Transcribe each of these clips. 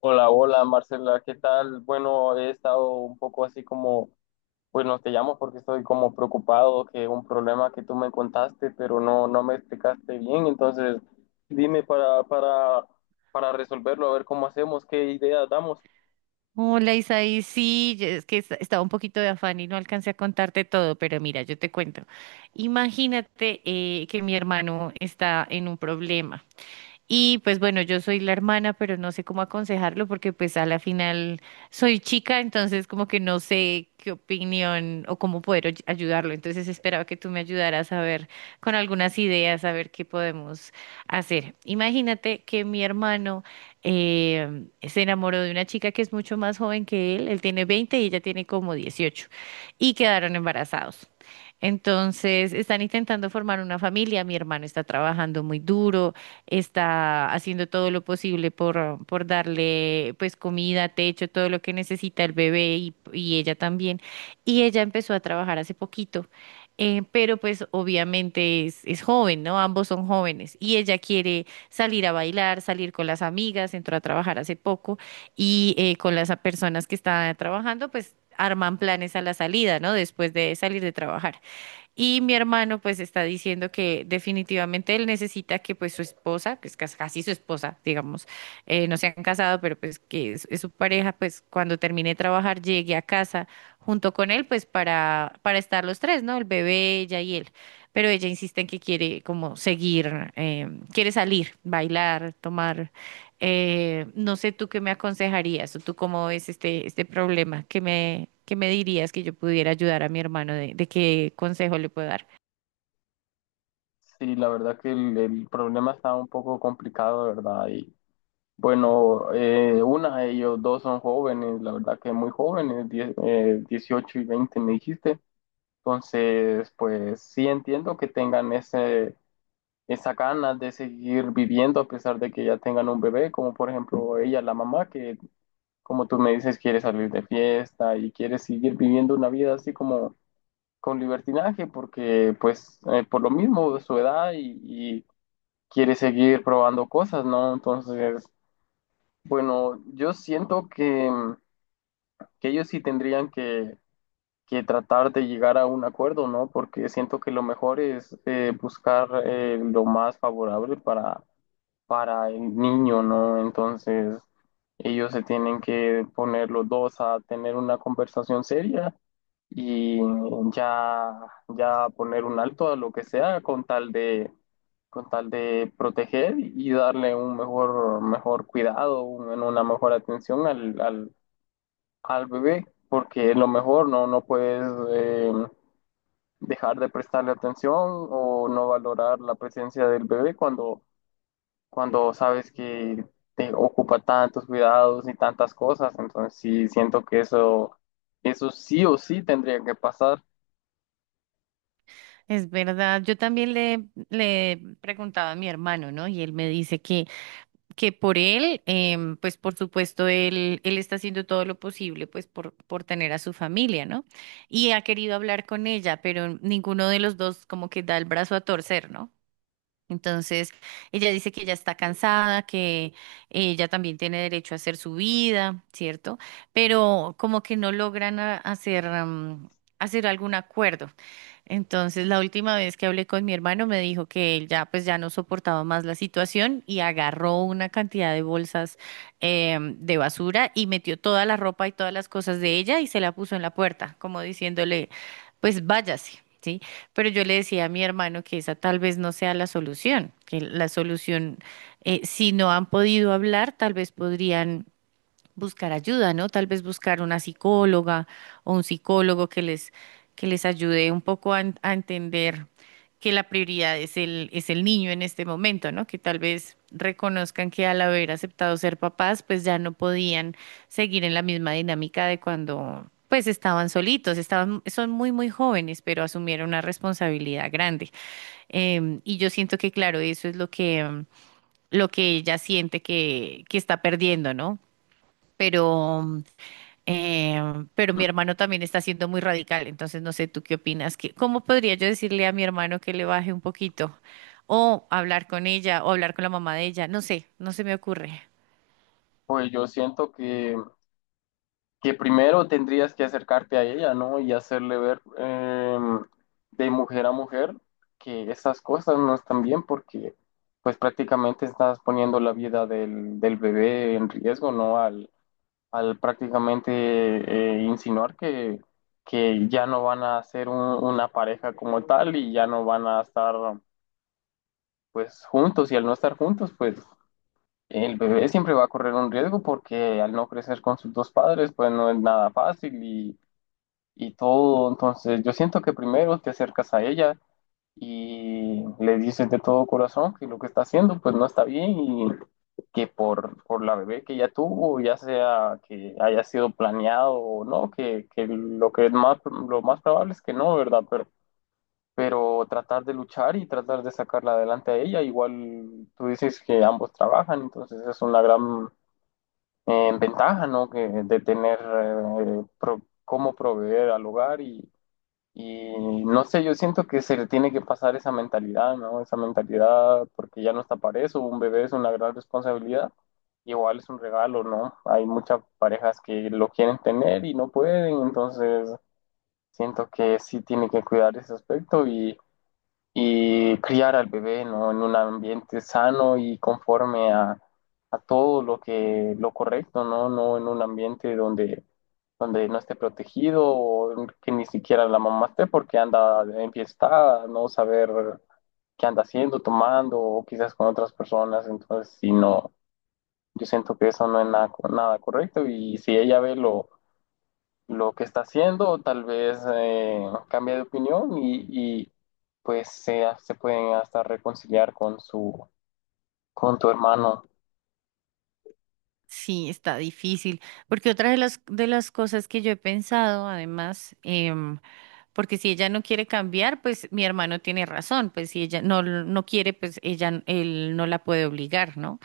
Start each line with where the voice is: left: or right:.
left: Hola, hola Marcela, ¿qué tal? Bueno, he estado un poco así bueno, te llamo porque estoy como preocupado que un problema que tú me contaste, pero no me explicaste bien, entonces dime para resolverlo, a ver cómo hacemos, qué ideas damos.
right: Hola Isaí, sí, es que estaba un poquito de afán y no alcancé a contarte todo, pero mira, yo te cuento. Imagínate que mi hermano está en un problema. Y pues bueno, yo soy la hermana, pero no sé cómo aconsejarlo porque pues a la final soy chica, entonces como que no sé qué opinión o cómo poder ayudarlo. Entonces esperaba que tú me ayudaras a ver con algunas ideas, a ver qué podemos hacer. Imagínate que mi hermano se enamoró de una chica que es mucho más joven que él. Él tiene 20 y ella tiene como 18 y quedaron embarazados. Entonces están intentando formar una familia. Mi hermano está trabajando muy duro, está haciendo todo lo posible por darle pues comida, techo, todo lo que necesita el bebé y ella también. Y ella empezó a trabajar hace poquito. Pero pues obviamente es joven, ¿no? Ambos son jóvenes y ella quiere salir a bailar, salir con las amigas, entró a trabajar hace poco y con las personas que están trabajando, pues arman planes a la salida, ¿no? Después de salir de trabajar. Y mi hermano pues está diciendo que definitivamente él necesita que pues su esposa, que es casi su esposa, digamos, no se han casado, pero pues que es su pareja, pues cuando termine de trabajar llegue a casa junto con él pues para estar los tres, ¿no? El bebé, ella y él. Pero ella insiste en que quiere como seguir, quiere salir, bailar, tomar. No sé tú qué me aconsejarías o tú cómo ves este problema. Qué me dirías que yo pudiera ayudar a mi hermano? De qué consejo le puedo dar?
left: Sí, la verdad que el problema está un poco complicado, ¿verdad? Y bueno, una ellos dos son jóvenes, la verdad que muy jóvenes, 18 y 20 me dijiste. Entonces, pues sí entiendo que tengan esa ganas de seguir viviendo a pesar de que ya tengan un bebé, como por ejemplo ella, la mamá, que como tú me dices, quiere salir de fiesta y quiere seguir viviendo una vida así como con libertinaje, porque pues por lo mismo su edad y quiere seguir probando cosas, ¿no? Entonces, bueno, yo siento que ellos sí tendrían que tratar de llegar a un acuerdo, ¿no? Porque siento que lo mejor es buscar lo más favorable para el niño, ¿no? Entonces, ellos se tienen que poner los dos a tener una conversación seria y ya, ya poner un alto a lo que sea con tal de proteger y darle un mejor, mejor cuidado, una mejor atención al bebé, porque a lo mejor no puedes eh, dejar de prestarle atención o no valorar la presencia del bebé cuando sabes que te ocupa tantos cuidados y tantas cosas. Entonces sí, siento que eso sí o sí tendría que pasar.
right: Es verdad, yo también le preguntaba a mi hermano, ¿no? Y él me dice que por él, pues por supuesto, él está haciendo todo lo posible, pues por tener a su familia, ¿no? Y ha querido hablar con ella, pero ninguno de los dos como que da el brazo a torcer, ¿no? Entonces, ella dice que ella está cansada, que ella también tiene derecho a hacer su vida, ¿cierto? Pero como que no logran hacer, hacer algún acuerdo. Entonces, la última vez que hablé con mi hermano me dijo que él ya pues ya no soportaba más la situación y agarró una cantidad de bolsas de basura y metió toda la ropa y todas las cosas de ella y se la puso en la puerta, como diciéndole, pues váyase, ¿sí? Pero yo le decía a mi hermano que esa tal vez no sea la solución, que la solución, si no han podido hablar, tal vez podrían buscar ayuda, ¿no? Tal vez buscar una psicóloga o un psicólogo que que les ayude un poco a, a entender que la prioridad es es el niño en este momento, ¿no? Que tal vez reconozcan que al haber aceptado ser papás, pues ya no podían seguir en la misma dinámica de cuando, pues estaban solitos, estaban, son muy, muy jóvenes, pero asumieron una responsabilidad grande. Y yo siento que, claro, eso es lo lo que ella siente que está perdiendo, ¿no? Pero eh, pero mi hermano también está siendo muy radical, entonces no sé tú qué opinas, que, ¿cómo podría yo decirle a mi hermano que le baje un poquito? O hablar con ella, o hablar con la mamá de ella, no sé, no se me ocurre.
left: Pues yo siento que primero tendrías que acercarte a ella, ¿no? Y hacerle ver de mujer a mujer que esas cosas no están bien porque pues prácticamente estás poniendo la vida del bebé en riesgo, ¿no? Al prácticamente insinuar que ya no van a ser una pareja como tal y ya no van a estar pues juntos y al no estar juntos pues el bebé siempre va a correr un riesgo porque al no crecer con sus dos padres pues no es nada fácil y todo. Entonces, yo siento que primero te acercas a ella y le dices de todo corazón que lo que está haciendo pues no está bien y que por la bebé que ella tuvo, ya sea que haya sido planeado o no, que lo que es más, lo más probable es que no, ¿verdad? Pero tratar de luchar y tratar de sacarla adelante a ella, igual tú dices que ambos trabajan, entonces es una gran ventaja, ¿no? Que, de tener cómo proveer al hogar y no sé, yo siento que se le tiene que pasar esa mentalidad, ¿no? Esa mentalidad, porque ya no está para eso, un bebé es una gran responsabilidad, igual es un regalo, ¿no? Hay muchas parejas que lo quieren tener y no pueden, entonces siento que sí tiene que cuidar ese aspecto y criar al bebé, ¿no? En un ambiente sano y conforme a todo lo correcto, ¿no? No en un ambiente donde no esté protegido o que ni siquiera la mamá esté porque anda enfiestada, no saber qué anda haciendo, tomando o quizás con otras personas. Entonces, si no, yo siento que eso no es nada, nada correcto y si ella ve lo que está haciendo, o tal vez cambia de opinión y, pues se pueden hasta reconciliar con con tu hermano.
right: Sí, está difícil, porque otra de de las cosas que yo he pensado, además, porque si ella no quiere cambiar, pues mi hermano tiene razón, pues si ella no quiere, pues ella, él no la puede obligar, ¿no?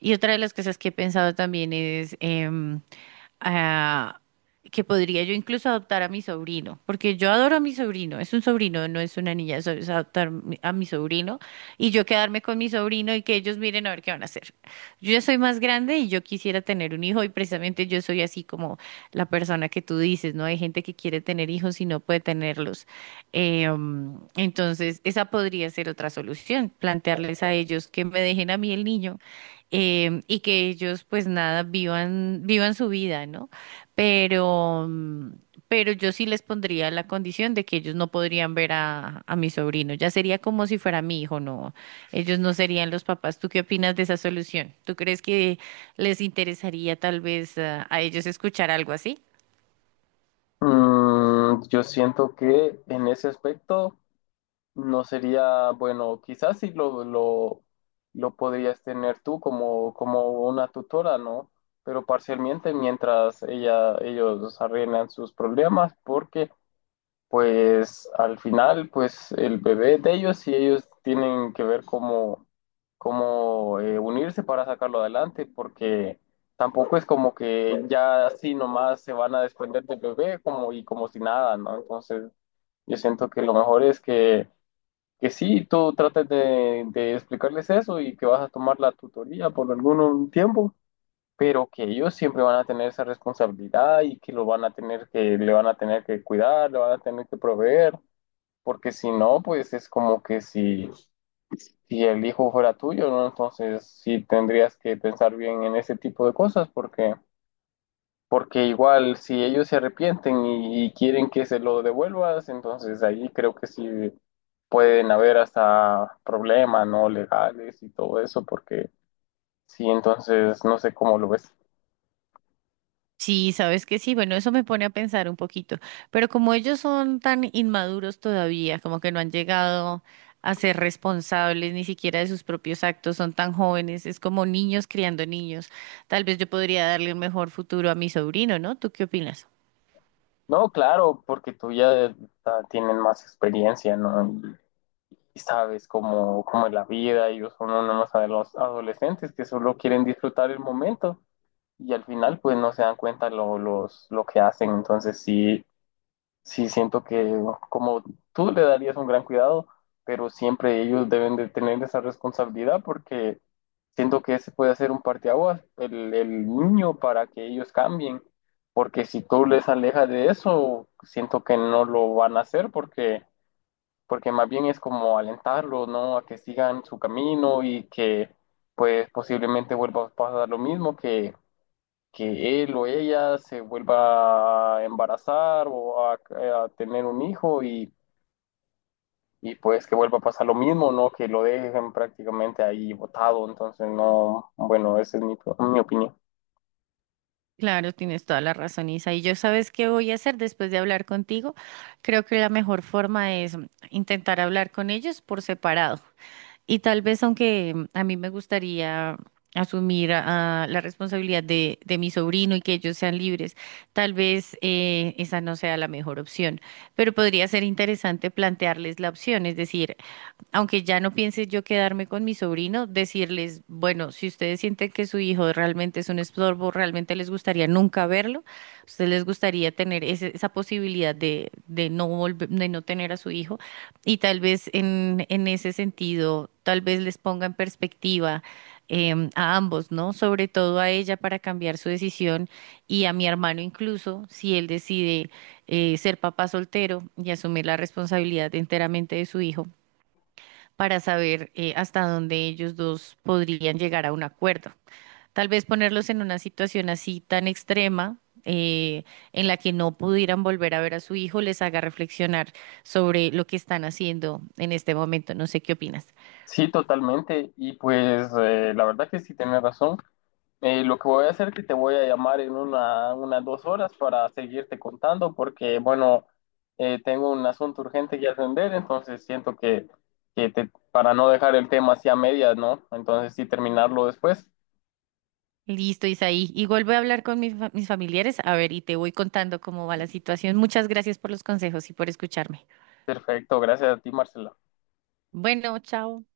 right: Y otra de las cosas que he pensado también es... ah, que podría yo incluso adoptar a mi sobrino, porque yo adoro a mi sobrino, es un sobrino, no es una niña, eso es adoptar a mi sobrino y yo quedarme con mi sobrino y que ellos miren a ver qué van a hacer. Yo ya soy más grande y yo quisiera tener un hijo y precisamente yo soy así como la persona que tú dices, ¿no? Hay gente que quiere tener hijos y no puede tenerlos. Entonces, esa podría ser otra solución, plantearles a ellos que me dejen a mí el niño, y que ellos, pues nada, vivan, vivan su vida, ¿no? Pero, pero yo sí les pondría la condición de que ellos no podrían ver a mi sobrino. Ya sería como si fuera mi hijo, no, ellos no serían los papás. ¿Tú qué opinas de esa solución? ¿Tú crees que les interesaría tal vez a ellos escuchar algo así?
left: Mm, yo siento que en ese aspecto no sería, bueno, quizás sí lo podrías tener tú como una tutora, ¿no? Pero parcialmente mientras ellos arreglan sus problemas, porque pues al final, pues el bebé es de ellos y ellos tienen que ver cómo unirse para sacarlo adelante, porque tampoco es como que ya así nomás se van a desprender del bebé como, y como si nada, ¿no? Entonces yo siento que lo mejor es que sí, tú trates de explicarles eso y que vas a tomar la tutoría por algún tiempo. Pero que ellos siempre van a tener esa responsabilidad y que lo van a tener que, le van a tener que cuidar, le van a tener que proveer porque si no, pues es como que si el hijo fuera tuyo, ¿no? Entonces sí tendrías que pensar bien en ese tipo de cosas, porque, porque igual si ellos se arrepienten y quieren que se lo devuelvas, entonces ahí creo que sí pueden haber hasta problemas, ¿no? Legales y todo eso, porque sí, entonces no sé cómo lo ves.
right: Sí, sabes que sí, bueno, eso me pone a pensar un poquito, pero como ellos son tan inmaduros todavía, como que no han llegado a ser responsables ni siquiera de sus propios actos, son tan jóvenes, es como niños criando niños. Tal vez yo podría darle un mejor futuro a mi sobrino, ¿no? ¿Tú qué opinas?
left: No, claro, porque tú ya tienes más experiencia, ¿no? Y sabes cómo es la vida, ellos son uno más de los adolescentes que solo quieren disfrutar el momento y al final pues no se dan cuenta lo que hacen, entonces sí, sí siento que como tú le darías un gran cuidado, pero siempre ellos deben de tener esa responsabilidad porque siento que ese puede ser un parteaguas, el niño para que ellos cambien, porque si tú les alejas de eso, siento que no lo van a hacer porque más bien es como alentarlo, ¿no? A que sigan su camino y que pues posiblemente vuelva a pasar lo mismo, que él o ella se vuelva a embarazar o a tener un hijo y pues que vuelva a pasar lo mismo, ¿no? Que lo dejen prácticamente ahí botado, entonces no, bueno, esa es mi opinión.
right: Claro, tienes toda la razón, Isa. Y yo sabes qué voy a hacer después de hablar contigo. Creo que la mejor forma es intentar hablar con ellos por separado. Y tal vez, aunque a mí me gustaría asumir la responsabilidad de mi sobrino y que ellos sean libres, tal vez esa no sea la mejor opción, pero podría ser interesante plantearles la opción, es decir, aunque ya no piense yo quedarme con mi sobrino, decirles, bueno, si ustedes sienten que su hijo realmente es un estorbo, realmente les gustaría nunca verlo, ustedes les gustaría tener esa posibilidad de no volver, de no tener a su hijo, y tal vez en ese sentido, tal vez les ponga en perspectiva. A ambos, ¿no? Sobre todo a ella para cambiar su decisión y a mi hermano incluso, si él decide ser papá soltero y asumir la responsabilidad enteramente de su hijo para saber hasta dónde ellos dos podrían llegar a un acuerdo. Tal vez ponerlos en una situación así tan extrema, en la que no pudieran volver a ver a su hijo, les haga reflexionar sobre lo que están haciendo en este momento. No sé qué opinas.
left: Sí, totalmente, y pues la verdad que sí tenés razón. Lo que voy a hacer es que te voy a llamar en unas 2 horas para seguirte contando porque, bueno, tengo un asunto urgente que atender, entonces siento para no dejar el tema así a medias, ¿no? Entonces sí terminarlo después.
right: Listo, Isaí. Igual voy a hablar con mis, mis familiares, a ver, y te voy contando cómo va la situación. Muchas gracias por los consejos y por escucharme.
left: Perfecto, gracias a ti, Marcela.
right: Bueno, chao.